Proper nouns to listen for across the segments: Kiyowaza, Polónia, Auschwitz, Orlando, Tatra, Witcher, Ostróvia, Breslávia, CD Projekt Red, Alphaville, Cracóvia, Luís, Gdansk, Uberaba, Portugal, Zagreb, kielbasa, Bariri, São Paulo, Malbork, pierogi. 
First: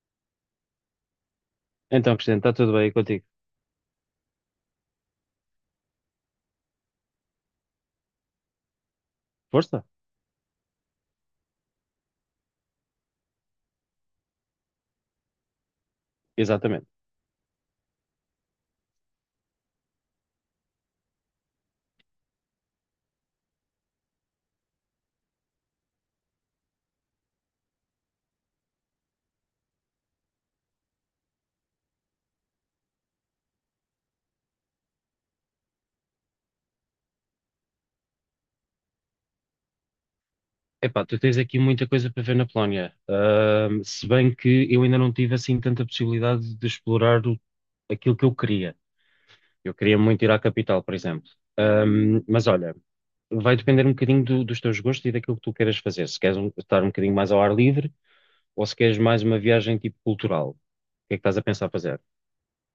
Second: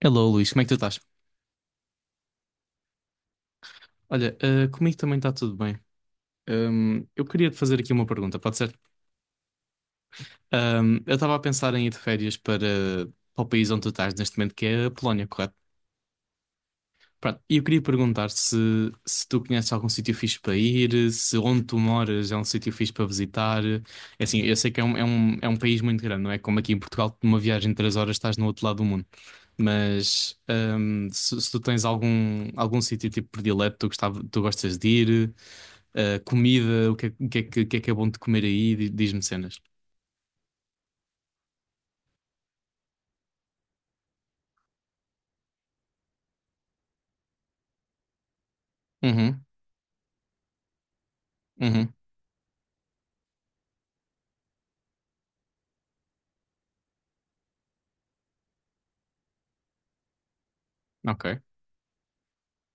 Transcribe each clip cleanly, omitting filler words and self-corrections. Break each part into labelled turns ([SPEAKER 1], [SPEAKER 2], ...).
[SPEAKER 1] Hello, Luís, como é que tu estás?
[SPEAKER 2] Então, presidente, está tudo bem contigo?
[SPEAKER 1] Olha, comigo também está tudo bem. Eu queria te fazer aqui uma pergunta, pode ser?
[SPEAKER 2] Força?
[SPEAKER 1] Eu estava a pensar em ir de férias para o país onde tu estás neste momento, que é a Polónia, correto?
[SPEAKER 2] Exatamente.
[SPEAKER 1] Pronto, e eu queria perguntar se tu conheces algum sítio fixe para ir, se onde tu moras é um sítio fixe para visitar. É assim, eu sei que é um país muito grande, não é? Como aqui em Portugal, que numa viagem de três horas estás no outro lado do mundo. Mas se tu tens algum sítio tipo predileto, tu gostas de ir. Comida, o que é bom de comer aí? Diz-me cenas.
[SPEAKER 2] Epá, tu tens aqui muita coisa para ver na Polónia. Se bem que eu ainda não tive assim tanta possibilidade de aquilo que eu queria.
[SPEAKER 1] Uhum,
[SPEAKER 2] Eu queria muito ir à capital, por exemplo.
[SPEAKER 1] uhum,
[SPEAKER 2] Mas olha, vai depender um bocadinho dos teus gostos e daquilo que tu queiras fazer. Se queres estar um bocadinho mais ao ar livre ou se queres mais uma viagem tipo cultural. O que é que estás
[SPEAKER 1] ok.
[SPEAKER 2] a pensar fazer?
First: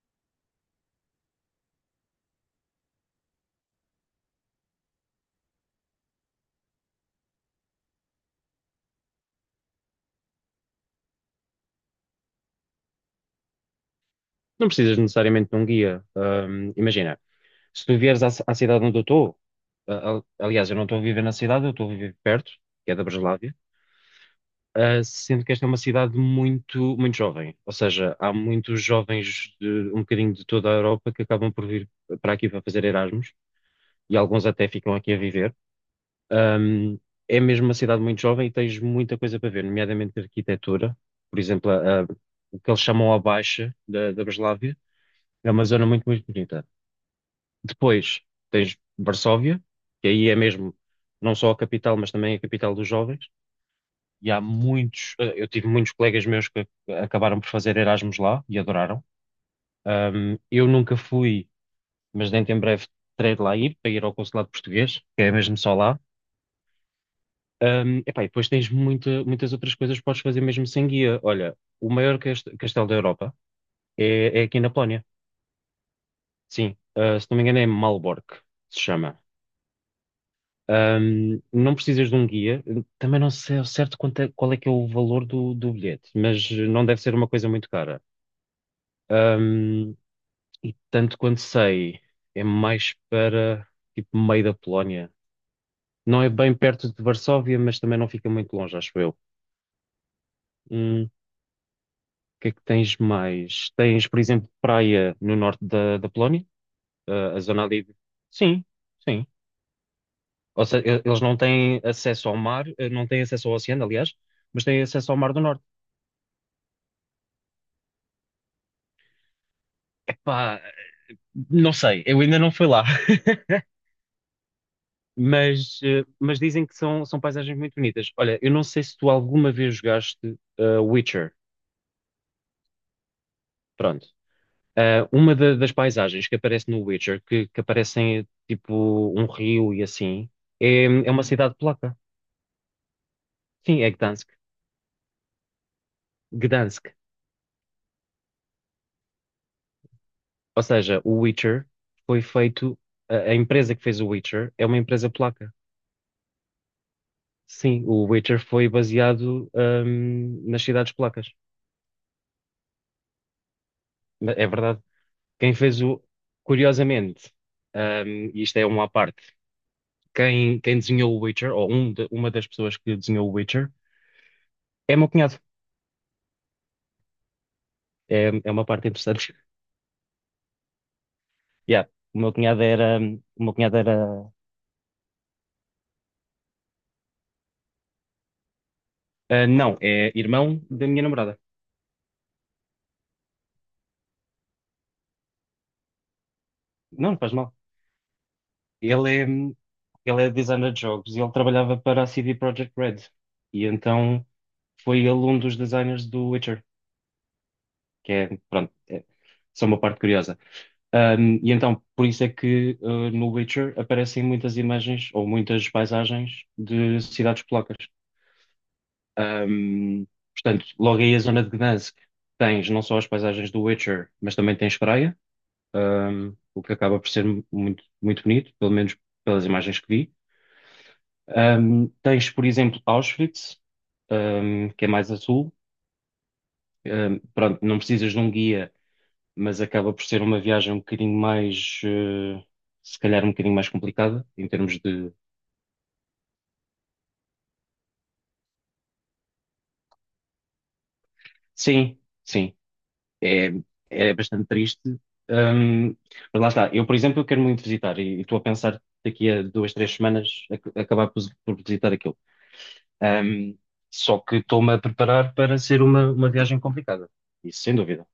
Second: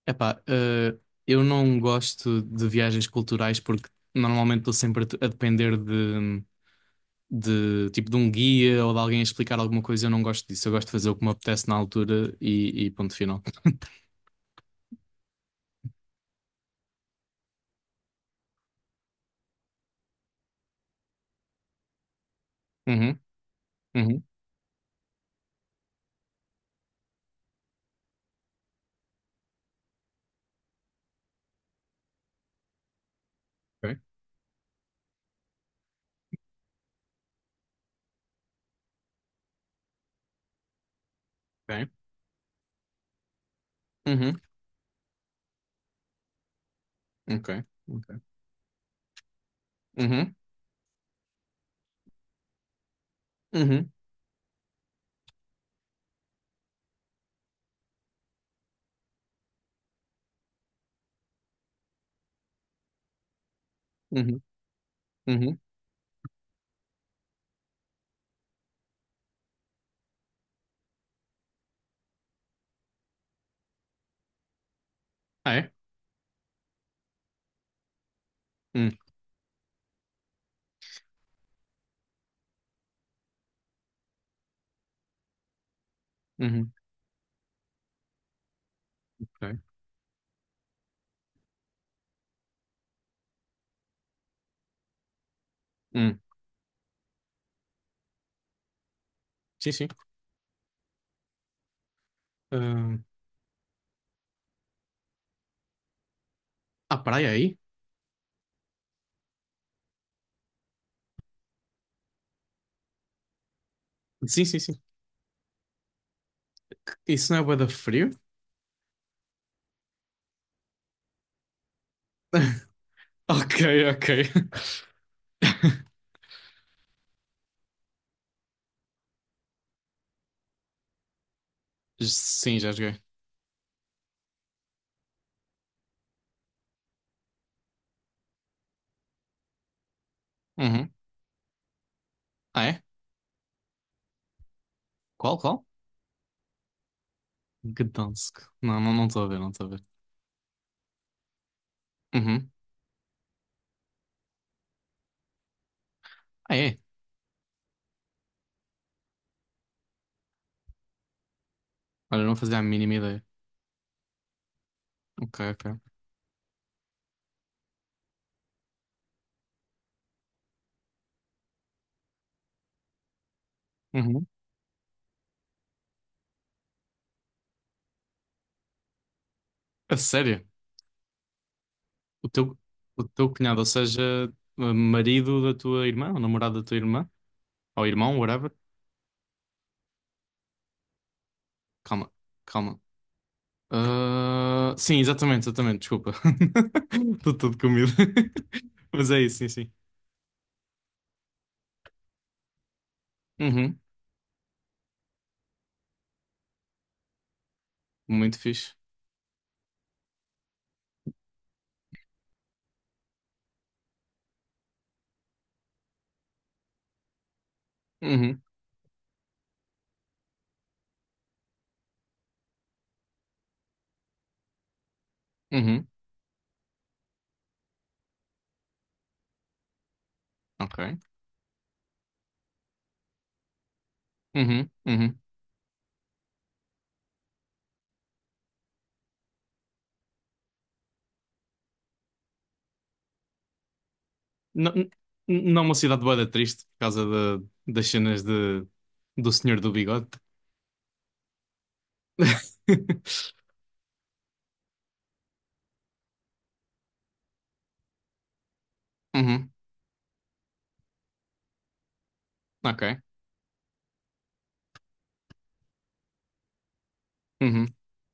[SPEAKER 1] Epá, eu não gosto de viagens culturais porque normalmente estou sempre a depender de um guia ou de alguém a explicar alguma coisa. Eu não gosto disso. Eu gosto de fazer o que me apetece na altura e ponto final.
[SPEAKER 2] Não precisas necessariamente de um guia. Imagina. Se tu vieres à cidade onde eu estou, aliás, eu não estou a viver na cidade, eu estou a viver perto, que é da
[SPEAKER 1] Uhum,
[SPEAKER 2] Breslávia,
[SPEAKER 1] uhum,
[SPEAKER 2] ah, sendo que esta é uma cidade muito, muito jovem. Ou seja, há muitos jovens de um bocadinho de toda a Europa que acabam por vir para aqui para fazer Erasmus,
[SPEAKER 1] ok,
[SPEAKER 2] e alguns até ficam aqui a viver. Ahm, é mesmo uma cidade muito jovem e tens muita coisa para ver, nomeadamente arquitetura. Por exemplo,
[SPEAKER 1] ok.
[SPEAKER 2] o que eles chamam a Baixa da
[SPEAKER 1] Uhum,
[SPEAKER 2] Breslávia é uma zona muito, muito bonita.
[SPEAKER 1] ok, ok.
[SPEAKER 2] Depois tens Varsóvia, que aí
[SPEAKER 1] Uhum,
[SPEAKER 2] é mesmo não só a capital, mas também a capital dos jovens.
[SPEAKER 1] uhum,
[SPEAKER 2] E há muitos, eu tive muitos colegas meus que acabaram por fazer Erasmus lá e adoraram. Eu nunca fui, mas dentro em breve terei de lá ir, para ir ao
[SPEAKER 1] uhum,
[SPEAKER 2] consulado português, que é mesmo
[SPEAKER 1] uhum.
[SPEAKER 2] só lá. Epá, e depois tens muitas outras coisas que podes fazer mesmo sem guia. Olha, o maior castelo da Europa é aqui na Polónia.
[SPEAKER 1] Ah, é?
[SPEAKER 2] Sim, ah, se não me engano é Malbork, se
[SPEAKER 1] Hum,
[SPEAKER 2] chama. Não precisas de um guia. Também não sei ao certo qual é que é o valor do bilhete, mas
[SPEAKER 1] uhum,
[SPEAKER 2] não deve ser uma coisa muito cara.
[SPEAKER 1] ok.
[SPEAKER 2] Ahm, e tanto quanto sei, é mais para tipo meio da Polónia.
[SPEAKER 1] Hum,
[SPEAKER 2] Não é bem perto de Varsóvia, mas também não fica muito longe, acho eu.
[SPEAKER 1] sim, sim.
[SPEAKER 2] O que é que
[SPEAKER 1] Ah,
[SPEAKER 2] tens mais? Tens, por exemplo, praia no norte da Polónia.
[SPEAKER 1] há praia
[SPEAKER 2] Ah, a
[SPEAKER 1] aí?
[SPEAKER 2] zona ali. Sim, sim. Ou seja, eles não têm acesso ao mar, eh, não têm acesso ao oceano, aliás,
[SPEAKER 1] Sim, sim,
[SPEAKER 2] mas
[SPEAKER 1] sim.
[SPEAKER 2] têm acesso ao mar do norte.
[SPEAKER 1] Isso não é bué da frio?
[SPEAKER 2] Epá, não sei, eu ainda não fui lá,
[SPEAKER 1] Ok, ok.
[SPEAKER 2] mas, mas dizem que são paisagens muito bonitas. Olha, eu não sei se tu alguma vez jogaste Witcher.
[SPEAKER 1] Sim, já joguei.
[SPEAKER 2] Pronto. Ah, uma das paisagens que aparece no Witcher, que aparecem tipo um rio e assim,
[SPEAKER 1] Uhum.
[SPEAKER 2] é uma cidade polaca.
[SPEAKER 1] Ah, é?
[SPEAKER 2] Sim, é Gdansk.
[SPEAKER 1] Qual, qual?
[SPEAKER 2] Gdansk.
[SPEAKER 1] Gdansk. Não, não, não estou a ver, não estou a ver.
[SPEAKER 2] Ou seja, o Witcher foi
[SPEAKER 1] Uhum.
[SPEAKER 2] feito, a empresa que fez o Witcher é uma empresa polaca.
[SPEAKER 1] Ah, é?
[SPEAKER 2] Sim, o Witcher foi baseado, nas cidades polacas.
[SPEAKER 1] Olha, não fazia a mínima ideia.
[SPEAKER 2] É verdade.
[SPEAKER 1] Ok,
[SPEAKER 2] Quem fez
[SPEAKER 1] ok.
[SPEAKER 2] o. Curiosamente, e isto é uma à parte, quem desenhou o Witcher, ou um uma das pessoas que desenhou o Witcher,
[SPEAKER 1] Uhum.
[SPEAKER 2] é o meu cunhado. É uma parte interessante.
[SPEAKER 1] A sério?
[SPEAKER 2] Yeah, o
[SPEAKER 1] O
[SPEAKER 2] meu
[SPEAKER 1] teu,
[SPEAKER 2] cunhado era.
[SPEAKER 1] o teu
[SPEAKER 2] O meu
[SPEAKER 1] cunhado, ou
[SPEAKER 2] cunhado
[SPEAKER 1] seja,
[SPEAKER 2] era.
[SPEAKER 1] marido da tua irmã, ou namorado da tua irmã, ou irmão, whatever.
[SPEAKER 2] Ah, não, é irmão da minha namorada.
[SPEAKER 1] Calma, calma. Ah, sim, exatamente, exatamente, desculpa.
[SPEAKER 2] Não, não faz
[SPEAKER 1] Estou
[SPEAKER 2] mal.
[SPEAKER 1] todo comido. Mas é
[SPEAKER 2] Ele é,
[SPEAKER 1] isso, sim, sim.
[SPEAKER 2] ele é designer de jogos e ele trabalhava para a CD Projekt Red. E
[SPEAKER 1] Uhum.
[SPEAKER 2] então foi ele um dos designers do Witcher, que
[SPEAKER 1] Muito
[SPEAKER 2] é,
[SPEAKER 1] fixe.
[SPEAKER 2] pronto, é só uma parte curiosa. Um, e então, por isso é que no Witcher aparecem muitas imagens ou muitas paisagens de cidades polacas.
[SPEAKER 1] Uhum.
[SPEAKER 2] Um, portanto, logo aí a zona de Gdansk tens não só as paisagens do Witcher, mas também tens praia,
[SPEAKER 1] Uhum.
[SPEAKER 2] um, o que acaba por ser muito, muito bonito, pelo menos pelas imagens que vi.
[SPEAKER 1] Ok.
[SPEAKER 2] Um, tens, por exemplo, Auschwitz,
[SPEAKER 1] Uhum,
[SPEAKER 2] um, que é mais a
[SPEAKER 1] uhum.
[SPEAKER 2] sul. Um, pronto, não precisas de um guia, mas acaba por ser uma viagem um bocadinho mais, eh, se calhar um bocadinho mais complicada, em
[SPEAKER 1] Não,
[SPEAKER 2] termos de.
[SPEAKER 1] não, uma cidade bué da triste por causa das cenas do Senhor do Bigode.
[SPEAKER 2] Sim, sim, é, é bastante triste. Ahm, mas lá está, eu, por exemplo, eu quero muito visitar e estou a pensar daqui a
[SPEAKER 1] Uhum,
[SPEAKER 2] duas, três semanas acabar por visitar aquilo.
[SPEAKER 1] ok.
[SPEAKER 2] Ahm, só que estou-me a preparar para ser uma viagem complicada, isso
[SPEAKER 1] Uhum,
[SPEAKER 2] sem dúvida.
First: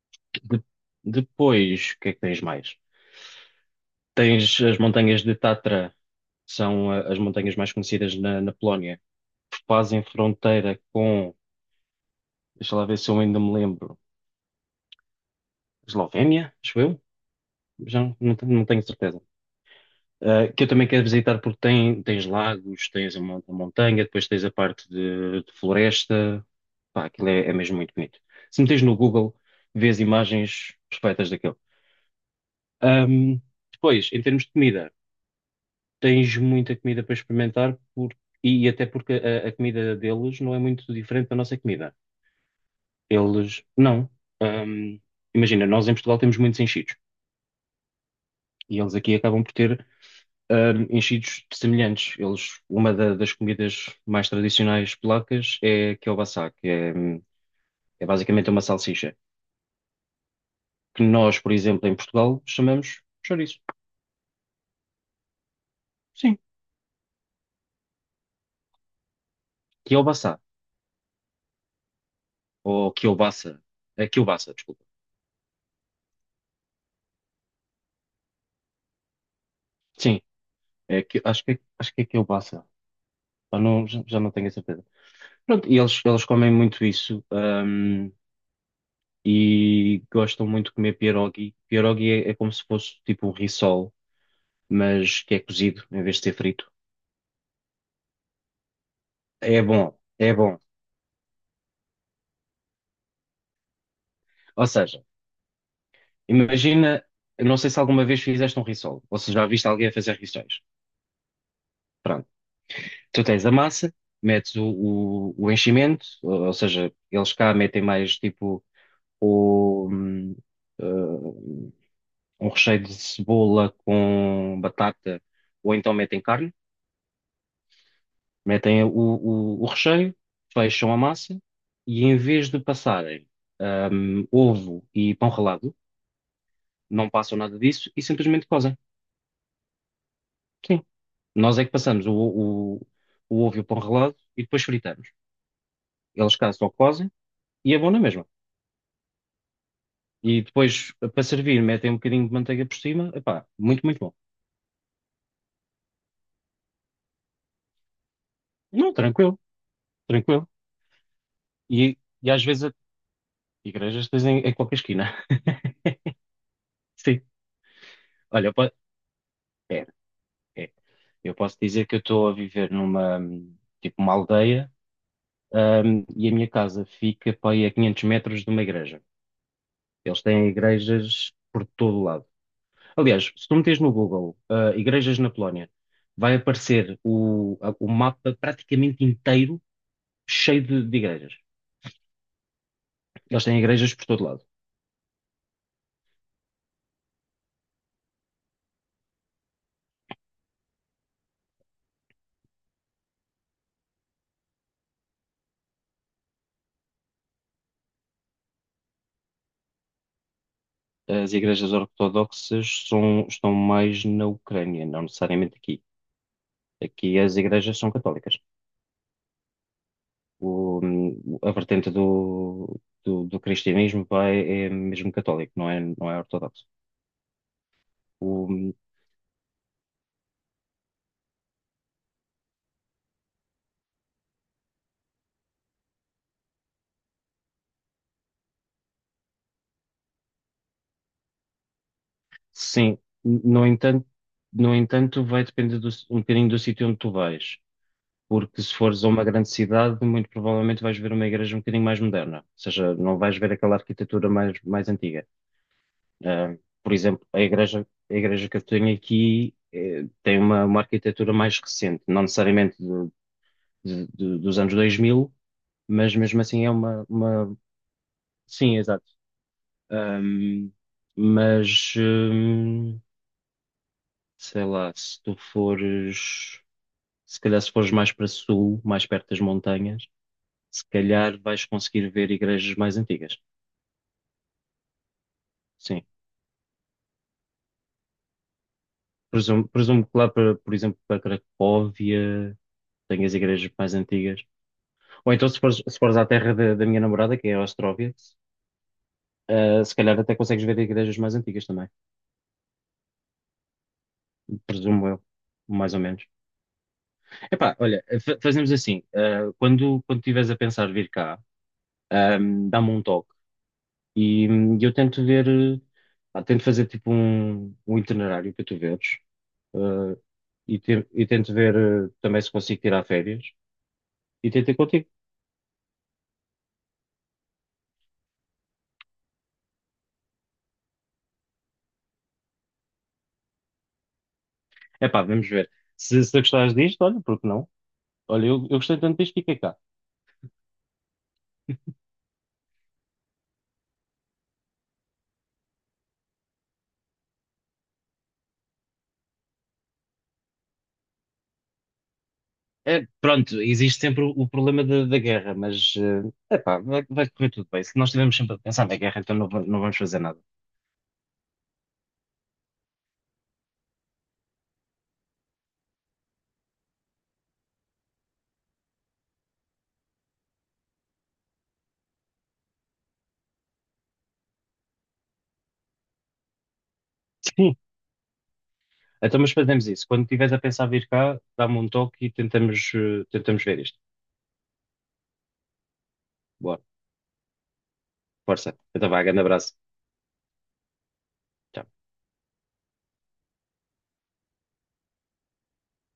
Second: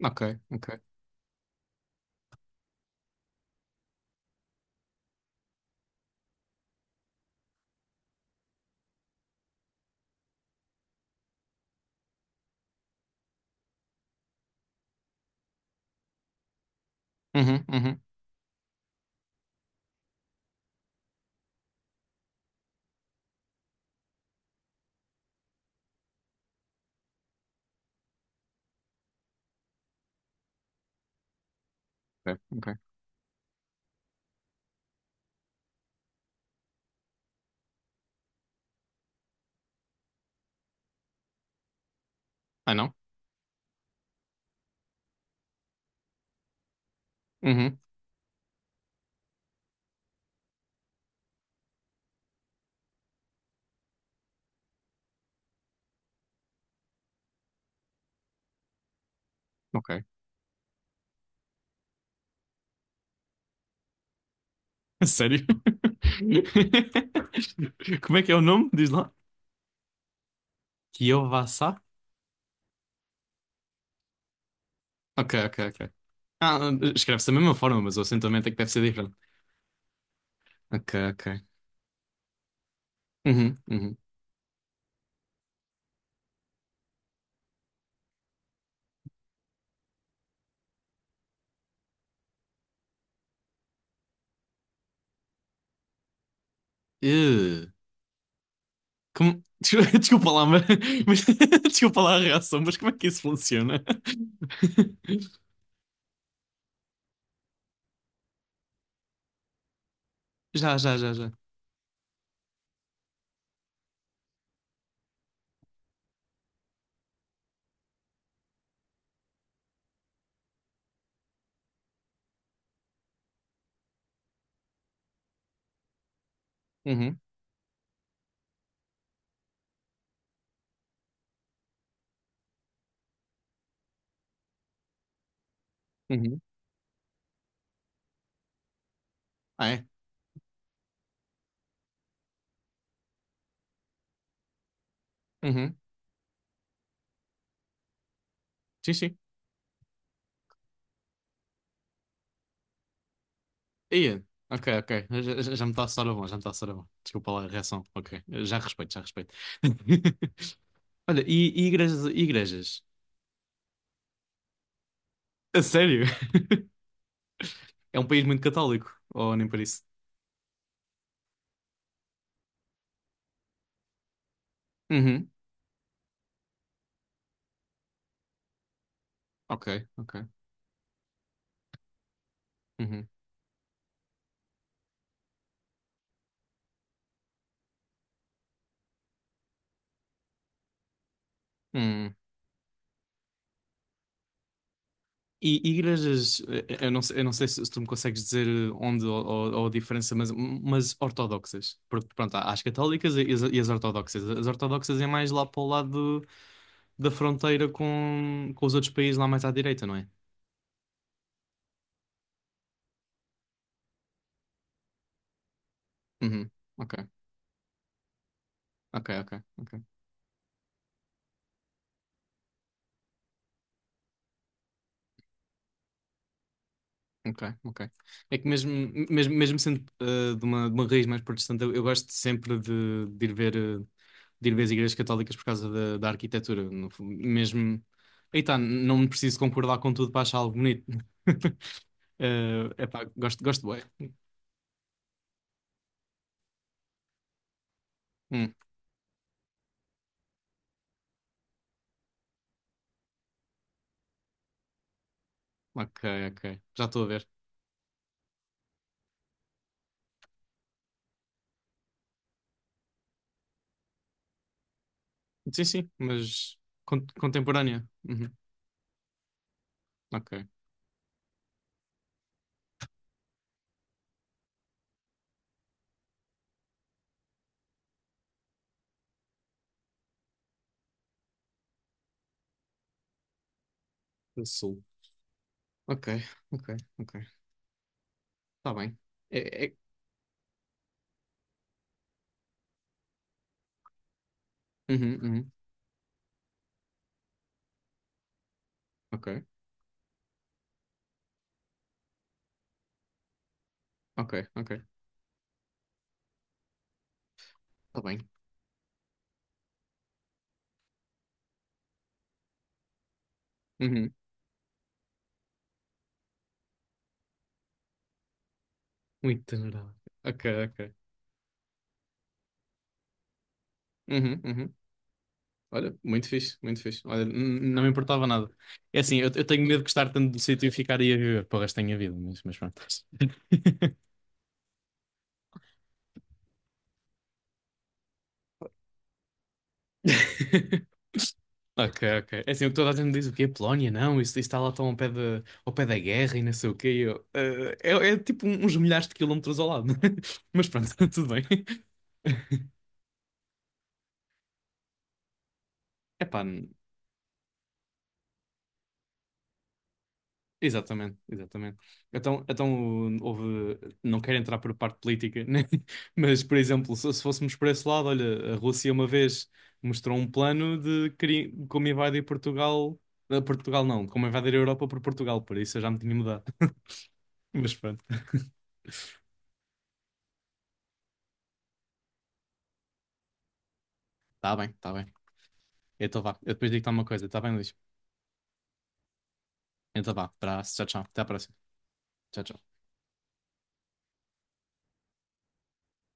[SPEAKER 1] ok,
[SPEAKER 2] De-
[SPEAKER 1] ok.
[SPEAKER 2] Depois, o que é que tens mais? Tens as montanhas de Tatra, que são ah, as montanhas mais conhecidas na na Polónia, fazem fronteira com, deixa lá ver se eu ainda me lembro, Eslovénia, acho eu,
[SPEAKER 1] Uhum,
[SPEAKER 2] já
[SPEAKER 1] uhum,
[SPEAKER 2] não tenho certeza. Ah, que eu também quero visitar porque tem, tens lagos, tens a a montanha, depois tens a parte de floresta, pá, aquilo é mesmo muito bonito. Se metes no Google, vês imagens perfeitas daquilo.
[SPEAKER 1] ok, ok.
[SPEAKER 2] Ahm, depois, em termos de comida, tens muita comida para e até porque a comida deles não é muito diferente da nossa comida.
[SPEAKER 1] Ah, não?
[SPEAKER 2] Eles não. Ahm, imagina, nós em Portugal temos muitos enchidos,
[SPEAKER 1] Uhum,
[SPEAKER 2] e eles aqui acabam por ter enchidos semelhantes. Eles, uma das comidas mais tradicionais polacas é kielbasa, que é, é basicamente uma salsicha,
[SPEAKER 1] ok.
[SPEAKER 2] que nós, por exemplo, em Portugal chamamos chouriço.
[SPEAKER 1] Sério?
[SPEAKER 2] Sim,
[SPEAKER 1] Como é que é o nome? Diz lá.
[SPEAKER 2] kielbasa
[SPEAKER 1] Kiyowaza?
[SPEAKER 2] ou kielbasa. É kielbasa, desculpa.
[SPEAKER 1] Ok, ok, ok. Ah, escreve-se da mesma forma, mas o acentuamento é que deve ser diferente.
[SPEAKER 2] Sim,
[SPEAKER 1] Ok,
[SPEAKER 2] que
[SPEAKER 1] ok.
[SPEAKER 2] acho acho que é kielbasa.
[SPEAKER 1] Uhum,
[SPEAKER 2] Ah, não,
[SPEAKER 1] uhum.
[SPEAKER 2] já não tenho a certeza. Pronto, e eles comem muito isso. E gostam muito de comer pierogi. Pierogi é como se fosse tipo um rissol, mas que é cozido em vez de ser frito.
[SPEAKER 1] Ih. Como?
[SPEAKER 2] É bom,
[SPEAKER 1] Desculpa
[SPEAKER 2] é
[SPEAKER 1] lá,
[SPEAKER 2] bom.
[SPEAKER 1] mas... Mas... Desculpa lá a reação, mas como é que isso funciona?
[SPEAKER 2] Ou seja, imagina, eu não sei se alguma vez fizeste um rissol, ou se já viste alguém a fazer rissóis.
[SPEAKER 1] Já, já, já, já.
[SPEAKER 2] Pronto. Tu tens a massa, metes o enchimento, ou seja, eles cá metem mais tipo o, eh, um recheio de cebola com batata, ou então metem carne.
[SPEAKER 1] Uhum,
[SPEAKER 2] Metem o recheio, fecham a massa, e em vez de passarem ovo e pão ralado,
[SPEAKER 1] uhum.
[SPEAKER 2] não passam nada disso e simplesmente cozem.
[SPEAKER 1] Ah, é?
[SPEAKER 2] Sim. Nós é que passamos o ovo e o pão ralado e depois fritamos.
[SPEAKER 1] Uhum.
[SPEAKER 2] Eles cá só cozem e é bom na mesma.
[SPEAKER 1] Sim, sim.
[SPEAKER 2] E depois, para servir, metem um bocadinho de manteiga por cima. Epá, muito, muito bom.
[SPEAKER 1] Ia. Ok, ok. Já me está a soar a bom, já me está a soar a bom. Desculpa lá a reação. Ok. Já respeito,
[SPEAKER 2] Não,
[SPEAKER 1] já respeito.
[SPEAKER 2] tranquilo, tranquilo.
[SPEAKER 1] Olha, e
[SPEAKER 2] E,
[SPEAKER 1] igrejas, e
[SPEAKER 2] e às vezes,
[SPEAKER 1] igrejas?
[SPEAKER 2] igrejas tens em qualquer esquina.
[SPEAKER 1] A sério?
[SPEAKER 2] Sim.
[SPEAKER 1] É um país muito
[SPEAKER 2] Olha, pá,
[SPEAKER 1] católico, ou nem por isso?
[SPEAKER 2] é, é. Eu posso dizer que eu estou a viver numa, tipo, uma aldeia,
[SPEAKER 1] Uhum.
[SPEAKER 2] e a minha casa fica para aí a 500 metros de uma igreja.
[SPEAKER 1] Ok,
[SPEAKER 2] Eles
[SPEAKER 1] ok.
[SPEAKER 2] têm igrejas por todo o lado.
[SPEAKER 1] Uhum.
[SPEAKER 2] Aliás, se tu meteres no Google, ah, igrejas na Polónia, vai aparecer o mapa praticamente inteiro cheio de igrejas.
[SPEAKER 1] Hum.
[SPEAKER 2] Eles têm igrejas por todo lado.
[SPEAKER 1] E igrejas, eu não sei se tu me consegues dizer onde ou a diferença, mas ortodoxas. Porque, pronto, há as católicas e as ortodoxas. As ortodoxas é mais lá para o lado da fronteira com os outros países lá mais à direita, não é?
[SPEAKER 2] As igrejas ortodoxas estão mais na Ucrânia, não necessariamente aqui.
[SPEAKER 1] Uhum. Ok,
[SPEAKER 2] Aqui as igrejas são católicas.
[SPEAKER 1] ok, ok, ok.
[SPEAKER 2] O, a vertente do cristianismo é mesmo católico, não é ortodoxo.
[SPEAKER 1] Ok, ok. É que
[SPEAKER 2] O,
[SPEAKER 1] mesmo sendo de uma raiz mais protestante, eu gosto sempre de ir ver, de ir ver as igrejas católicas por causa da arquitetura. No fu- Mesmo. Aí tá, não preciso concordar com tudo para achar algo bonito.
[SPEAKER 2] sim,
[SPEAKER 1] Epá, gosto, gosto
[SPEAKER 2] no entanto,
[SPEAKER 1] bem.
[SPEAKER 2] no entanto, vai depender um bocadinho do sítio onde tu vais.
[SPEAKER 1] Hum,
[SPEAKER 2] Porque se fores a uma grande cidade, muito provavelmente vais ver uma igreja um bocadinho mais moderna. Ou seja, não vais ver aquela arquitetura mais, mais antiga.
[SPEAKER 1] ok,
[SPEAKER 2] Ah,
[SPEAKER 1] ok. Já
[SPEAKER 2] por
[SPEAKER 1] estou a
[SPEAKER 2] exemplo,
[SPEAKER 1] ver.
[SPEAKER 2] a igreja que eu tenho aqui eh, tem uma arquitetura mais recente, não necessariamente dos anos dois mil,
[SPEAKER 1] Sim, sim,
[SPEAKER 2] mas mesmo
[SPEAKER 1] mas
[SPEAKER 2] assim é uma...
[SPEAKER 1] contemporânea. Uhum,
[SPEAKER 2] Sim, exato.
[SPEAKER 1] ok.
[SPEAKER 2] Ahm, mas, sei lá, se calhar se fores mais para sul, mais perto das montanhas, se calhar vais conseguir ver igrejas mais antigas.
[SPEAKER 1] Do Sul.
[SPEAKER 2] Sim.
[SPEAKER 1] Ok, ok, ok. Está bem. É,
[SPEAKER 2] Presumo,
[SPEAKER 1] é...
[SPEAKER 2] presumo que lá, para, por exemplo, para Cracóvia, tenhas igrejas mais antigas.
[SPEAKER 1] Uhum,
[SPEAKER 2] Ou então
[SPEAKER 1] uhum.
[SPEAKER 2] se fores à terra da minha namorada, que é a Ostróvia,
[SPEAKER 1] Ok,
[SPEAKER 2] eh, se calhar até consegues ver igrejas mais antigas também.
[SPEAKER 1] ok, ok.
[SPEAKER 2] Presumo eu, mais ou menos. Epá,
[SPEAKER 1] Está
[SPEAKER 2] olha,
[SPEAKER 1] bem.
[SPEAKER 2] fazemos assim, ah, quando estiveres a pensar vir cá, ah, dá-me um toque
[SPEAKER 1] Uhum.
[SPEAKER 2] e eu tento ver, ah, tento fazer tipo um, um itinerário para tu veres,
[SPEAKER 1] Muito tenurada.
[SPEAKER 2] ah,
[SPEAKER 1] Ok, ok.
[SPEAKER 2] e tento ver ah, também se consigo tirar férias,
[SPEAKER 1] Uhum,
[SPEAKER 2] e tento
[SPEAKER 1] uhum.
[SPEAKER 2] ir contigo.
[SPEAKER 1] Olha, muito fixe, muito fixe. Olha, não me importava nada. É assim, eu tenho medo de gostar tanto do sítio e ficar aí a viver para o resto da minha vida, mas pronto.
[SPEAKER 2] Epá, vamos ver. Se gostares disto, olha, porque não? Olha, eu gostei tanto disto, fiquei cá.
[SPEAKER 1] Ok, ok. É assim, o que toda a gente diz o quê? Polónia, não, isso está lá tão ao pé, ao pé da guerra e não sei o quê. E eu, é tipo uns milhares de quilómetros ao lado. Mas pronto, tudo bem.
[SPEAKER 2] É, pronto, existe sempre o problema da guerra, mas,
[SPEAKER 1] Epá,
[SPEAKER 2] ah, epá, vai correr tudo bem. Se nós estivermos sempre a pensar na guerra, então não, não vamos fazer nada.
[SPEAKER 1] exatamente, exatamente. Então, então não quero entrar por parte política, né? Mas, por exemplo, se fôssemos por esse lado, olha, a Rússia uma vez mostrou um plano como invadir Portugal, Portugal não, de como invadir a Europa por Portugal, por isso eu já me tinha mudado. Mas pronto,
[SPEAKER 2] Então, mas fazemos isso. Quando estiveres a pensar vir cá, dá-me um toque e tentamos, eh, tentamos ver isto.
[SPEAKER 1] está bem, tá bem. Então vá, eu depois
[SPEAKER 2] Boa,
[SPEAKER 1] digo-te uma coisa, tá bem, Luís?
[SPEAKER 2] força. Então, vá, grande abraço.
[SPEAKER 1] Então vá, abraço, tchau, tchau, até à próxima.
[SPEAKER 2] Tchau.
[SPEAKER 1] Tchau, tchau.